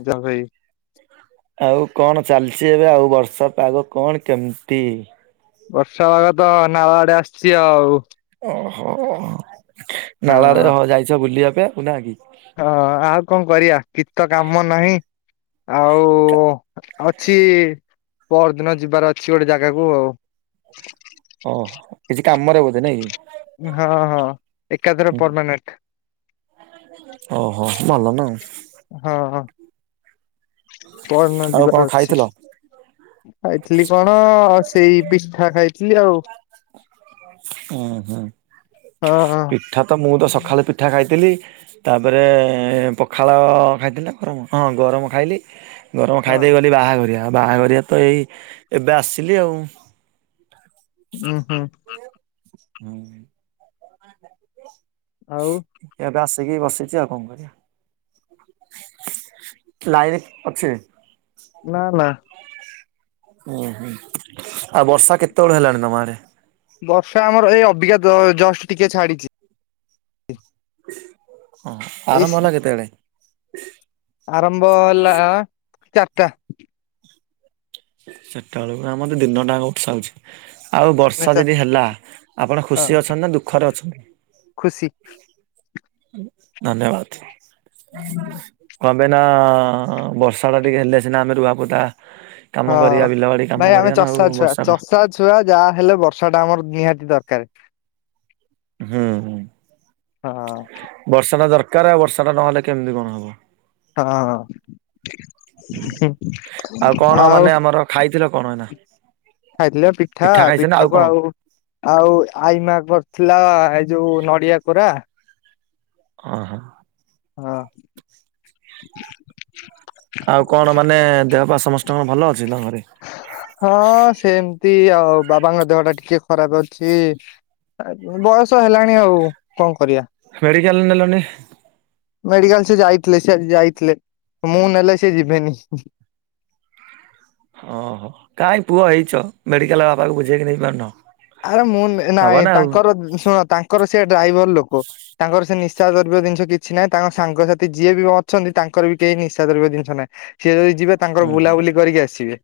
ନିଯା ଭାଇ। ଆଉ କଣ ଚାଲିଛି ଏବେ? ଆଉ ବର୍ଷା ପାଗ କଣ କେମିତି? ବର୍ଷା ବାାଗ ତ ଅନାଆଡ଼େ ଆସିଛି ଆଉ। ଓହୋ। ହଁ। ନାଳଆଡ଼େ ତୁମେ ଯାଇଛ ବୁଲିବା ପାଇଁ। ନା କି? ହଁ ଆଉ କଣ କରିବା? କିଛି ତ କାମ ନାହିଁ। ଆଉ ଅଛି ପହରଦିନ ଯିବାର ଅଛି ଗୋଟେ ଜାଗାକୁ ଆଉ। ଓହ କିଛି କାମରେ ବୋଧେ ନାଇଁ କି? ହଁ ହଁ ଏକାଥରେ ହୁଁ, ପରମାନେଣ୍ଟ। ଓହୋ ଭଲ ନା ଆଉ। ହଁ ହଁ ପଅରଦିନ ଆଉ କଣ ଯିବାର ଅଛି। ଖାଇଥିଲ? ଖାଇଥିଲି କଣ ସେଇ ପିଠା ଖାଇଥିଲି ଆଉ। ଉୁଁ ହୁଁ ହଁ ହଁ। ପିଠା ତ ମୁଁ ତ ସଖାଳେ ପିଠା ଖାଇଥିଲି। ତାପରେ ପଖାଳ ଖାଇଥିଲି ନା ଗରମ? ହଁ ଗରମ ଖାଇଲି। ଗରମ ଖାଇ ହଁ ଦେଇେଇ ଗଲି ବାହାଘରିଆ ଆଉ ବାହାଘରିଆ ତ ଏଇ ଏବେ ଆସିଲି ଆଉ। ଉୁଁ ହୁଁ ହୁଁ [inaudible] ଆଉ,? ଏବେ ଆସିକି ବସିଛି ଆଉ କଣ କରିବା। [inaudible] ଲାଇନ କିଏ ଅଛି? ନା ନା। ଓୁଁ ହୁଁ। ଆଉ ବର୍ଷା କେତେବେଳୁ ହେଲାଣି ତମ ଆଡ଼େ? ବର୍ଷା ଆମର ହେଇ ଅବିକା ଜଷ୍ଟ ଟିକେ ଛାଡିଛି। ଓଃ। ଏଇ ଆରମ୍ଭ ହେଲା କେତେବେଳେ? ଆରମ୍ଭ ହେଲା ଚାରିଟା। ସେତେବେଳରୁ ଆମର ଦିନ ଟା ବର୍ଷା ହୋଉଛି। ଆଉ ବର୍ଷା ଚାର ଯଦି ହେଲା। ଆପଣ ହଁ ଖୁସି ଅଛନ୍ତି ନା ଦୁଃଖରେ ଅଛନ୍ତି? ଖୁସି। ଧନ୍ୟବାଦ। କଣପାଇଁ ନାଁ ବର୍ଷା ଟା ଟିକେ ହେଲେ ସିନା ଆମେ ରୁଆପୋତା କାମ ହଁ କରିବା ବିଲ ବାଡି କାମ ଭାଇ ଆମେ କରିବା ନା ଆଉ ଚଷାଛୁଆ। ବର୍ଷା ଟା ଚଷା ଛୁଆ ଯାହା ହେଲେ ବର୍ଷା ଟା ଆମର ନିହାତି ଦରକାର। ହୁଁ ହୁଁ। ହଁ ବର୍ଷା ଟା ଦରକାର ଆଉ ବର୍ଷା ଟା ନହେଲେ କେମିତି କଣ ହବ। ହଁ। ହୁଁ। ଆଉ କଣ ମାନେ ଆମର ଖାଇଥିଲ କଣ ଏନା? ଖାଇଥିଲେ ପିଠା ପିଠା କୁ କଣ? ଆଉ ଆଉ ଆଇମା କରଥିଲା। ଏଇ ଯୋଉ ନଡ଼ିଆ କୋରା। ହଁ ହଁ। ହଁ। ଆଉ କଣ ମାନେ ଦେହ ପା ସମଷ୍ଟଙ୍କର ଭଲ ଅଛି ତମ ଘରେ? ହଁ ସେମିତି ଆଉ ବାବାଙ୍କ ଦେହ ଟା ଟିକେ ଖରାପ ଅଛି। ବୟସ ହେଲାଣି ଆଉ କଣ କରିବା। ମେଡିକାଲ୍ ନେଲନି? ମେଡିକାଲ ସେ ଯାଇଥିଲେ ସେ ଯାଇଥିଲେ ମୁଁ ନେଲେ ସେ ଯିବେନି। ଓହୋ କାହିଁ ପୁଅ ହେଇଛ ମେଡିକାଲ ବାପାକୁ ବୁଝେଇକି ନେଇ ପାରୁନ। ଆରେ ମୁଁ ହବ ନାଇଁ ନା ଆଉ ତାଙ୍କର ଶୁଣ ତାଙ୍କର ସେ ଡ୍ରାଇଭର ଲୋକ ତାଙ୍କର ସେ ନିଶା ଦ୍ରବ୍ୟ ଜିନିଷ କିଛି ନାହିଁ ତାଙ୍କ ସାଙ୍ଗସାଥି ଯିଏ ବି ଅଛନ୍ତି ତାଙ୍କର ବି କେହି ନିଶା ଦ୍ରବ୍ୟ ଜିନିଷ ନାହିଁ। ସିଏ ଏଇ ଯିବେ ତାଙ୍କର ହୁଁ ବୁଲାବୁଲି କରିକି ଆସିବେ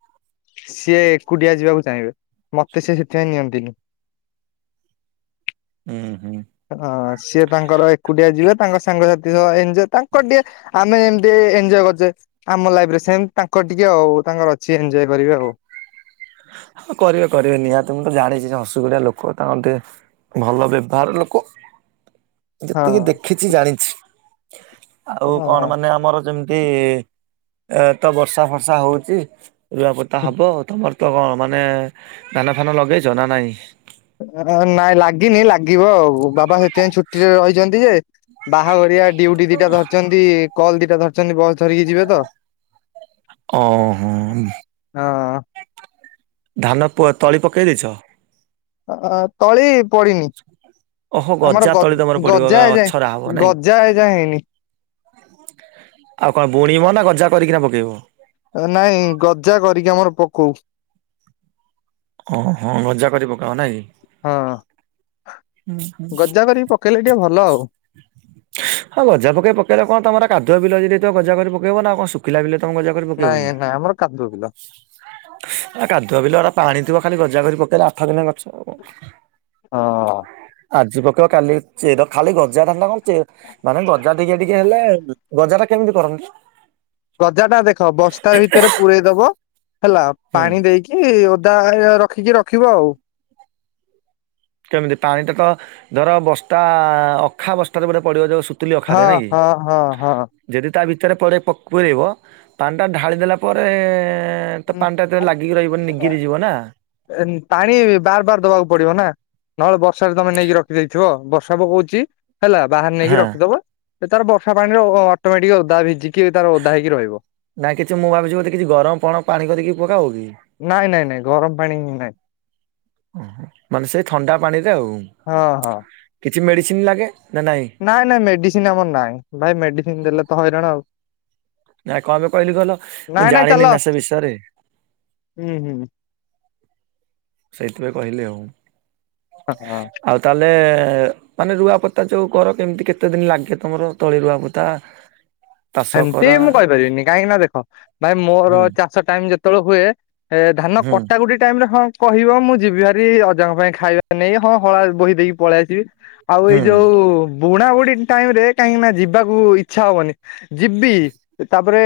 ସିଏ ଏକୁଟିଆ ଯିବାକୁ ଚାହିଁବେ ମତେ ସେ ସେଥିପାଇଁ ନିଅନ୍ତ [inaudible] ହୁଁ ହୁଁ। ହଁ ସିଏ ତାଙ୍କର ଏକୁଟିଆ ଯିବେ ତାଙ୍କ ସାଙ୍ଗସାଥି ସହ ଏଞ୍ଜ୍ ତାଙ୍କର୍ ଟିକେ ଆମେ ଏମତି ଏଞଜୟ କର୍ଚେ। ଆମ ଲାଇଫ ରେ ସେମ ତାଙ୍କ ଟିକେ ଆଉ ତାଙ୍କର ଅଛି ଏନ୍ଜୟ କରିବେ ଆଉ। ହଁ କରିବେ କରିବେ ନିହାତି ମୁଁ ତ ଜାଣିଚି ହସୁକୁରିଆ ଲୋକ ତାଙ୍କର ଟିକେ ଭଲ ବ୍ୟବହାର ଲୋକ ହଁ ଯେତିକି ଦେଖିଛି ଜାଣିଛି ଆଉ ହଁ। କଣ ମାନେ ଆମର ଯେମ୍ ଏ-ଏ ତ ବର୍ଷା ଫର୍ଷା ହଉଚି ରୁଆପୋତା ହବ ତମର କ ମାନେ ଧାନ ଫାନ ଲଗେଇଚ ନା ନାଇଁ? ନାଇଁ ଲାଗିନି ଲାଗିବ ଆଉ ବାବା ସେଥିପାଇଁ ଛୁଟିରେ ରହିଚନ୍ତି ଯେ ବାହାଘରିଆ ଡ୍ୟୁଟି ଦିଟା ଧରିଚନ୍ତି କଲ୍ ଦିଟା ଧରିଚନ୍ତି ବସ୍ ଧରିକି ଯିବେ ତ। ହଁ ଓୋ ହଁ। ଧାନ ପୁଆ ତଳି ପକେଇଦେଇଚନ୍ତି? ଅ ତଳି ପଡିିନି। ଓହୋ ଆମର ଗଜା ତଳି ତମର ଗ- ପଡିବ ଗଜା ଏଯାଏ ଗଛରା ହବ ନାଇଁ ଗଜା ଏଯାଏଁ ହେଇନି। ଆଉ କଣ ବୁଣିବ ନା ଗଜା କରିକିନା ପକେଇବ? ନାଇଁ ଗଜା କରିକି ଆମର ପକଉ। ଓ ହଁ ଗଜା କରି ପକାଓ ନାଇଁ କି? ହଁହଁ। ହୁଁ ହୁଁ। ପକେଇଲେ ଟିକେ ଭଲ ଆଉ [inaudible] ହଁ ଗଜା ପକେଇ ପକେଇଲେ କଣ ତମର କାଦୁଆ ବିଲ ହେଇଯାଇଥିବ ଗଜା କରି ପକେଇବ ନା କଣ ଶୁଖିଲା ବିଲ ତମ ଗଜା କରି ପକେଇବ କି? ନାଇଁ ନାଇଁ ଆମର କାଦୁଅ ବିଲ ନା କାଦୁଆ ପିଲା ପାଣି ଥିବ ଖାଲି ଗଜା କରି ପକେଇଲେ ଆଠ ଦିନ ଗଛ ହବ। ହଁ ଆଜି ପକେଇବ କାଲି ଚେର ଖାଲି ଗଜା ନା କଣ? ମାନେ ଗଜା ଟିକେ ଟିକେ ହେଲେ ଗଜା ଟା କେମିତି କରନ୍ତି? ଗଜା ଟା ଦେଖ ବସ୍ତା ଭିତରେ ପୂରେଇ ଦବ ହେଲା ହୁଁ ପାଣି ଦେଇକି କି ଓଦା [unintelligible] ରଖିକି ରଖିବ ଆଉ। କେମିତି ପାଣିଟା ତ ଧର ବସ୍ତା ଅଖା ବସ୍ତାରେ ବୋଧେ ପଡିବ ଯୋଉ ସୁ ସୁତୁଲି ହଁ ଅଖାରେ ନା କି? ହଁ ହଁ ହଁ ଯଦି ତା ଭିତରେ ପୁରେ ପକ ପୁରେଇବ ପାଣିଟା ଢାଳି ଦେଲା ପରେ ତ ପାଣି ଟା ଏତେ ଲାଗିକି ରହିବନି ନିଗିରି ଯିବ ନା। ପାଣି ବାର ବାର ଦବାକୁ ପଡିବ ନା? ନହେଲେ ବର୍ଷାରେ ତମେ ନେଇକି ରଖିଦେଇଥିବ ବର୍ଷା ପକହଉଚି ହେଲା। ବାହାର ନେଇକି ହଁ ରଖିଦବ ସେ ତାର ବର୍ଷା ପାଣିରେ ଅଟୋମେଟିକ ଓଦା ଭିଜିକି ତାର ଓଦା ହେଇକି ରହିବ। ନାଇଁ କିଛି ମୁଁ ଭାବିଛି ବଧେ କିଛି ଗରମ ଫଣ ପାଣି କରିିକି ପକାଅ କି? ନାଇଁ ନାଇଁ ନାଇଁ ଗରମ ପାଣି ହିଁ ନାଇଁ। ମାନେ ସେଇ ଥଣ୍ଡା ପାଣିରେ ଆଉ ହଁ ହଁ। କିଛି ମେଡ଼ିସିନ୍ ଲାଗେ ନା ନାଇଁ। ନାଇଁ ନାଇଁ ମେଡିସିନ୍ ଆମର ନାଇଁ ଭାଇ ମେଡିସିନ୍ ଦେଲେ ତ ହଇରାଣ ଆଉ। ନାଇ କଣ ପାଇଁ କହିଲି କହିଲ ମୁଁ ନାଇଁ ନାଇଁ ଚାଲ ଜାଣିନି ନା ସେ ବିଷୟରେ। ହୁଁ ହୁଁ। ସେଇଥି ପାଇଁ କହିଲି ଆଉ। ହଁ ହଁ। ଆଉ ତାହେଲେ ମାନେ ରୁଆପୁତା ଯୋଉ କର କେମିତି କେତେ ଦିନ ଲାଗେ ତମର ତଳି ରୁଆପୁତା। ସେମତି ମୁଁ କହିପାରିବିନି କାହିଁକି ନା ଦେଖ ଭାଇ ମୋର ହୁଁ ଚାଷ ଟାଇମ୍ ଯେତେବେଳେ ହୁଏ ଏ ଧାନ ହୁଁ କଟା ଗୋଟେ ଟାଇମ୍ ରେ ହଁ କହିବ ମୁଁ ଯିବି ହାରି ଅଜାଙ୍କ ପାଇଁ ଖାଇବା ନେଇ ହଁ ହଳା ବୋହି ଦେଇକି ପଳେଇ ଆସିବି। ଆଉ ହୁଁ ଏଇ ଯୋଉ ବୁଣାବୁଣି ଟାଇମ୍ ରେ କାହିଁକି ନା ଯିବାକୁ ଇଛା ହବନି। ଯିବି ତାପରେ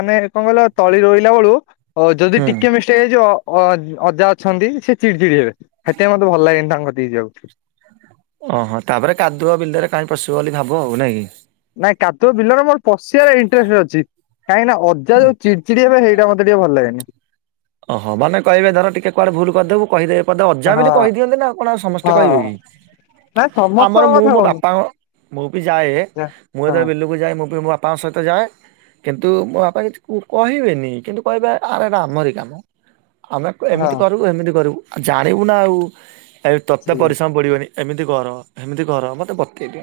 ମାନେ କଣ କହିଲ ତଳି ରୋଇଲା ବେଳୁ ଓ ଯଦି ହୁଁ ଟିକେ ମିଷ୍ଟ୍ ସେ ଯୋଉ ଅ ଅଜା ଅଛନ୍ତି ସେ ଚିଡି ଚିଡି ହେବେ ସେଥିପାଇ ମତେ ଭଲ ଲାଗେନି ତାଙ୍କ କତିକି ଯିବାକୁ। ଅ ହଁ ତାପରେ କାଦୁଅ ବିଲରେ କାଇ ପସିବ ବୋଲି ଭାବ ନା କି। ନାଇଁ କାଦୁଅ ବିଲରେ ମୋର ପସି ବାର ଇଟ୍ରେଷ୍ଟ୍ ଅଛି କାହିଁକି ନା ଅଜା ଯୋଉ ଚିଡ଼୍ ଚିଡ଼୍ ହେବେ ସେଇଟା ମତେ ଟିକେ ଭଲ ଲାଗେନି। ଅହୋ ମାନେ କହିବେ ଧର ଟିକେ କୁଆଡେ ଭୁଲ କରିଦବୁ କହିଦେବେ। ମୋତେ ଅଜା ବୋଲି ହଁ କହିଦିଅନ୍ତି ନା କଣ ଆଉ ସମସ୍ତେ ହଁ କହିବେ କି ନା ସମସ୍ତଙ୍କ ଆମର ମୁଁ କଥା ମୋ କହୁନି ବାପାଙ୍କ ମୁଁ ବି ଯାଏ ଯା ମୁଁ ହଁ ଯେତେବେଳେ ବିଲକୁ ଯାଏ ମୁଁ ବି ମୋ ବାପାଙ୍କ ସହିତ ଯାଏ। କିନ୍ତୁ ମୋ ବାପା କିଛି କୁ କହିବେନି କିନ୍ତୁ କହିବେ ଆରେ ଏଟା ଆମରି କାମ। ଆମେ ହଁ ଏମିତି କରିବୁ ହେମିତି କରିବୁ ଆଉ ଜାଣିବୁ ନା ଆଉ ଏ ତତେ ସେଇ ପରିଶ୍ରମ ପଡିବନି ଏମିତି କର ହେମିତି କର ମତେ ବତେଇବେ।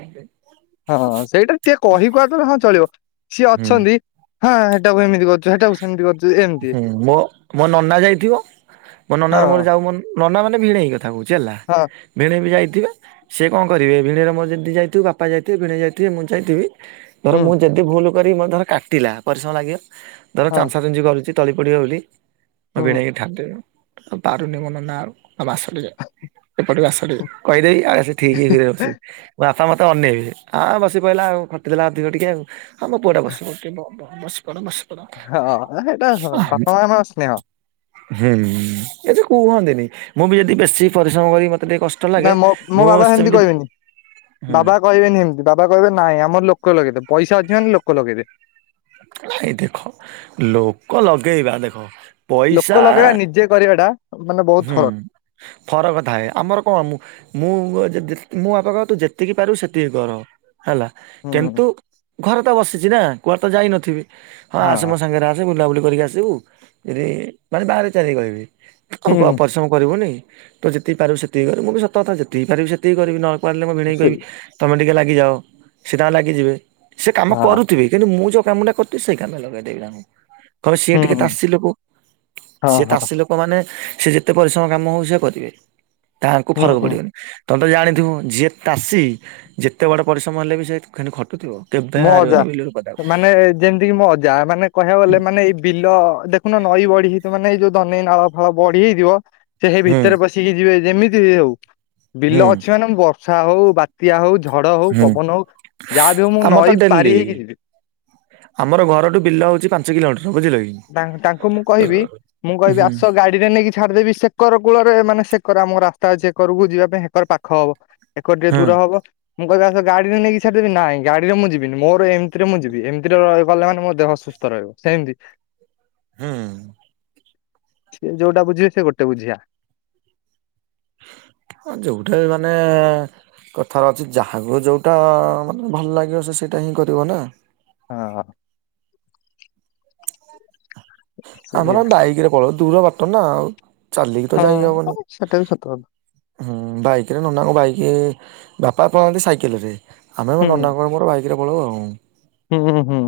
ହଁ ହଁ ସେଇଟା ଟିକେ କହି କୁହା ଦ ହଁ ଚଳିବ ସିଏ ହୁଁ ଅଛନ୍ତି। ହଁ ହେଟାକୁ ଏମିତି କରୁଚୁ ହେଟାକୁ ଏମିତି କରୁଚି ଏମ ହୁଁ ମୋ ମୋ ନନା ଯାଇଥିବ ମୋ ହଁ ନନାର ମୋର ଯାଉ ମନ ନନା ମାନେ ଭିଣେଇ କଥା କହୁଚି ହେଲା। ହଁ। ଭିଣେଇ ବି ଯାଇଥିବେ। ସିଏ କଣ କରିବେ ଭିଣେଇ ର ମୋର ଯଦି ଯାଇଥିବୁ ବାପା ଯାଇଥିବେ ଭିଣେଇ ଯାଇଥିବେ ମୁଁ ଯାଇଥିବି। ଧର ହୁଁ ମୁଁ ଯଦି ଭୁଲ କରିବି ଧର କାଟିଲା ପରିଶ୍ରମ ଲାଗିବ ଧର ହଁ ଚାଞ୍ଚା ଚୁଞ୍ଚି କରି ତଳି ପଡିବ ବୋଲି ମୋ ହୁଁ ଭିଣେଇକି ଠାରିଦେଵି ପାରୁନି ମ ନନା ଆଉ ତମେ ଆସଟିକେ। ଏପଟକୁ ଆସ ଟିକେ କହିଦେଇ ଆସେ ଠିକ୍ ରେ ବସେ ମୋ ବାପା ମତେ ଅନେଇବେ ଆଁ ବସି ପହିଲା ଆଉ ଖଟିଲା ଅଧିକ ଟିକେ ଆଉ ଆ ମୋ ପୁଅ ଟା ବସିି ପଡ଼ିଥିବ ବସିପଡ଼ ବସିପଡ଼। ହଁ ହେଇଟା ବାପା ମାନଙ୍କ ସ୍ନେହ। ହେ କିଛି କୁହନ୍ତିନି ମୁଁ ବି ଯଦି ବେଶୀ ପରିଶ୍ରମ କରିଵି ମତେ ଟିକେ କଷ୍ଟ ନା ଲାଗେ ମୋ ମୋ ମୁଁ ବାବା ସେମତି ସେମିତି କହିବିନି ହୁଁ ବାବା କହିବେନି ଏମତି ବାବା କହିବେ ନାଇଁ ଆମ ଲୋକ ଲଗେଇଦବେ ପଇସା ଅଛି ମାନେ ଲଗେଇବେ। ହେଇ ଦେଖ ଲୋକ ଲଗେଇବା ଦେଖ ପଇସା ଲୋକ ଲଗେଇବା ନିଜେ କରିବାଟା ମାନେ ବହୁତ ହୁଁ ଫରକ ଫରକ ଥାଏ ଆମର କଣ ମୁଁ ମୁଁ ବାପା କହିବ ତୁ ଯେତିକି ପାରିବୁ ସେତିକି କର। ହେଲା ହୁଁ କିନ୍ତୁ ଘରେ ତ ବସିଛି ନା କୁଆଡେ ତ ଯାଇନଥିବି ହଁ ଆସେ ମୋ ସାଙ୍ଗରେ ଆ ଜେ ବୁଲାବୁଲି କରିକି ଆସିବୁ ଇରେ ବାଆଁରେଇ ଚାଆଁରେଇ କହିବି। ଆଉ କୁ ହୁଁ ପରିଶ୍ରମ କରିବୁନି ତୁ ଯେତିକି ପାରିବୁ ସେତିକି କରିବୁ ମୂଁ କହିଲି ସତ କଥା ଯେତିକି ପାରିବି ସେତିକି କରିବି ନ ନପାରିଲେ ମୁଁ ଭିଣେଇ ସେଇ କହିବି ତମେ ଟିକେ ଲାଗିଯଅ ସେ ତାଙ୍କର ଲାଗିଯିବେ। ସେ କାମ ହଁ କରୁଥିବେ କିନ୍ତୁ ମୁଁ ଯୋଉ କାମଟା କରୁଥିଲି ସେଇ କାମ ଲଗେଇଦେବି ମୁଁ। କହିବେ ସିଏ ଟିକେ ହୁଁ ତାସୀ ଲୋକ ହଁ ସିଏ ହଁ ତାସୀ ଲୋକ ଲୋକ ମାନେ ସେ ଯେତେ ପରିଶ୍ରମ କାମ ହଉ ସେ କରିବେ ତାଙ୍କୁ ଫରକ ହୁଁ ପଡିବନି। ତମେ ତ ଜାଣିଥିବ ଯିଏ ତାଷୀ ଯେତେ ବଡ଼ ପରିଶ୍ରମ ହେଲେ ବି ସେ ଖାନୀ ଖଟୁଥିବ। କେଭେ ମୋ ଅଜା ବାହାରିବନି ବିଲରୁ ପଦାକୁ। ମାନେ ଯେମିତି କି ମ ଅଜା ମାନେ କହିବାକୁ ଗଲେ ମାନେ ଏଇ ବିଲ ଦେଖ ଦେଖୁନ ନଈ ବଢି ହେଇଥିବ ମାନେ ଏଇ ଯୋଉ ଦନେଇ ନାଳ ଫାଳ ବଢି ହେଇଥିବ ସିଏ ହେଇ ହୁଁ ଭିତରେ ପଶି ପଶିକି ଯିବେ ଯେମିତି ହଉ ହୁଁ ବିଲ ଅଛି ମାନେ ମୁଁ ବର୍ଷା ହଉ ବା ବାତ୍ୟା ହଉ ଝଡ ହଉ ହୁଁ। ପବନ ହଉ ଯାହା ବି ହଉ ମୁଁ ଆମର ତ ନଈ ପାରି ଡେଲି ହେଇକି ଯିବି ଆମର ଘରଠୁ ବିଲ ହଉଛି ପାଞ୍ଚ କିଲୋମିଟର ବୁଝିଲ କି? ତାଙ୍କୁ ମୁଁ କହିବି ମୁଁ ହୁଁ କହିବି ଆସ ଗା ଗାଡିରେ ନେଇକି ଛାଡିଦେବି ସେକର କୂଳରେ ମାନେ ସେକର ଆମ ରାସ୍ତା ଅଛି ହେକରକୁ ଯିବା ପାଇଁ ହେକର ପାଖ ହବ। ଏକରେ ଟିକେ ହୁଁ ଦୂର ହବ। ମୁଁ କହିବି ଆସ ଗାଡିରେ ନେଇକି ଛାଡିଦେବି। ନାଇଁ ଗଡିରେ ମୁ ଯିବିନି ମୋର ଏମତିରେ ମୁଁ ଯିବି। ଏମିତିରେ ଗଲେ ମାନେ ମୋ ଦେହ ସୁ ସୁସ୍ଥ ରହିବ ସେମିତି ହୁଁ ହୁଁ। ସିଏ ଯୋଉଟା ବୁଝିବେ ସେ ଗୋଟେ ବୁଝିଆ। ଅ ଯଉଠେ ମାନେ କଥାରେ ଅଛି ଯାହାକୁ ଯଉଟା ମାନେ ଭଲ ଲାଗିବ ସେ ସେଇଟା ହିଁ କରିବ ନା। ହଁ। ଆମର ସେଇଆ ବାଇକରେ ପଳଉ ଦୂର ବାଟନା ଆଉ ଚାଲିକି ତ ଯାଇ ହବନି। ହଁ ସେଟା ବି ସତ କଥା। ହୁଁ ବାଇକ ରେ ନନାଙ୍କ ବାଇକ ବାପା ପଳାନ୍ତି ସାଇକେଲରେ। ଆମର ନନାଙ୍କର ମୋର ବାଇକ୍ରେ ପଳଉ ଆଉ। ହୁଁ ହୁଁ ହୁଁ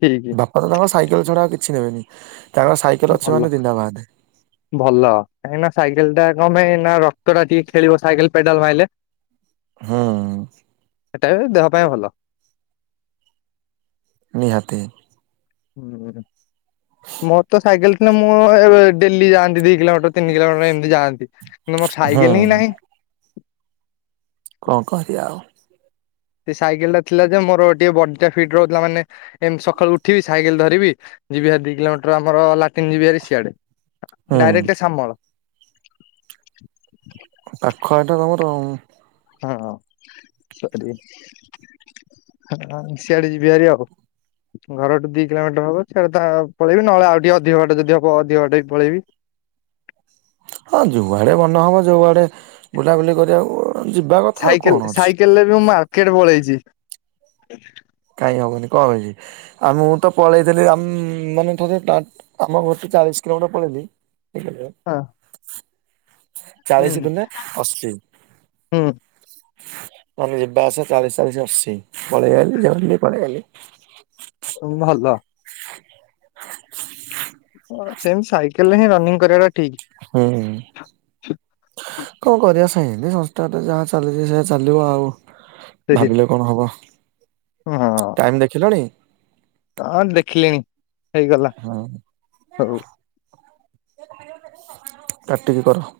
ଠିକ। ବାପା ତାଙ୍କ ସାଇକେଲ ଛଡା ଆଉ କିଛି ନେବେନି ତାଙ୍କର ସାଇକ ଭଲ। ଭଲ କାହିଁକିନା ସାଇକେଲ ଟା କମ୍ପେଇ ନା ରକ୍ତଟା ଟିକେ ଖେଳିବ ସାଇକେଲ ପେଡାଲ ମାଇଲେ। ହୁଁ ହେଟାବି ଦେହ ପାଇଁ ଭଲ। ନିହାତି। ମୋର ତ ସାଇକେଲ ଥିଲେ ମୁଁ ଡେଲି ଯାଆନ୍ତି ଦି କିଲୋମିଟର। ତିନି କିଲୋମିଟର ଏମତି ଜାଆନ୍ତି କିନ୍ତୁ ମୋର ହୁଁ। ସାଇକେଲ ହିଁ ନାହିଁ। କଣ କରିଆ ଆଉ। ସେ ସାଇକେଲ ଟା ଥିଲା ଯେ ମୋର ଟିକେ ବଡିଟା ଫିଟ୍ ରହୁଥିଲା ମାନେ ଏମତି ସକାଳୁ ଉଠିବି ସାଇକେଲ ଧରିବି ଯିବି ହାରି ଦି କିଲୋମିଟର ଆମର ଲାଟିନ୍ ଯିବି ହାରି ସିଆଡେ। ହୁଁ ଡାଇରେକ୍ଟ ସାମଳ। ପାଖ ହେଟା ତମର ଆଉ। ହଁ ସରି ସିଆଡେ ଯିବି ହାରି ଆଉ। ଘରଠୁ ଦି କିଲୋମିଟର ହବ ସିଆଡ଼େ ତା ପଳେଇବି ନହେଲେ ଆଉ ଟିକେ ଅଧିକ ବାଟ ଯଦି ହବ ଅଧିକ ବାଟ ବି ପଳେଇବି। ହଁ ଯୁଆଡ଼େ ମନ ହବ ଯୋଉ ଆଡ଼େ ବୁଲାବୁଲି କରିବାକୁ ଯିବା କଥା ଆଉ କଣ ସାଇକେଲ ଅଛି। ସାଇକେଲରେ ବି ମୁଁ ମାର୍କେଟ ପଳେଇଛି। କାଇଁ ହବନି କଣ। [unintelligible] ଆଉ ମୁଁ ତ ପଳେଇଥିଲି ଆମ୍ ମାନେ ଥରେ ଟାଟ ଆମ ଘରଠୁ ଚାଳିଶ କିଲୋମିଟର ପଳେଇଲି। [unintelligible] ହଁ। ହୁଁ ଚାଳିଶ ଦୁନେ ଅଶୀ। ଆମେ ଯିବା ଆସିବା ଚାଳିଶ ଚାଳିଶ ଅଶି ପଳେଇ ଆଇଲି ଜଲଦି ବି ପଳେଇ ଆଇଲି। ଉଁ ଭଲ। [inaudible] ହ ସେମିତି ସାଇକେଲରେ ହିଁ ରିନିଂ କରିବାଟା ଠିକ୍। ହୁଁ। କଣ କରିବା ସେନ୍ତି ସଂସ୍ଥାଟା ଯାହା ଚାଲିଛି ସେୟା ଚାଲିବ ଆଉ। ଭାବିଲେ କଣ ହବ ହଁ ଟାଇମ ଦେଖିଲଣି? ହଁ ଦେଖିଲିଣି ହେଇଗଲା ହଁ ହଉ। [inaudible] କାଟିକି କର।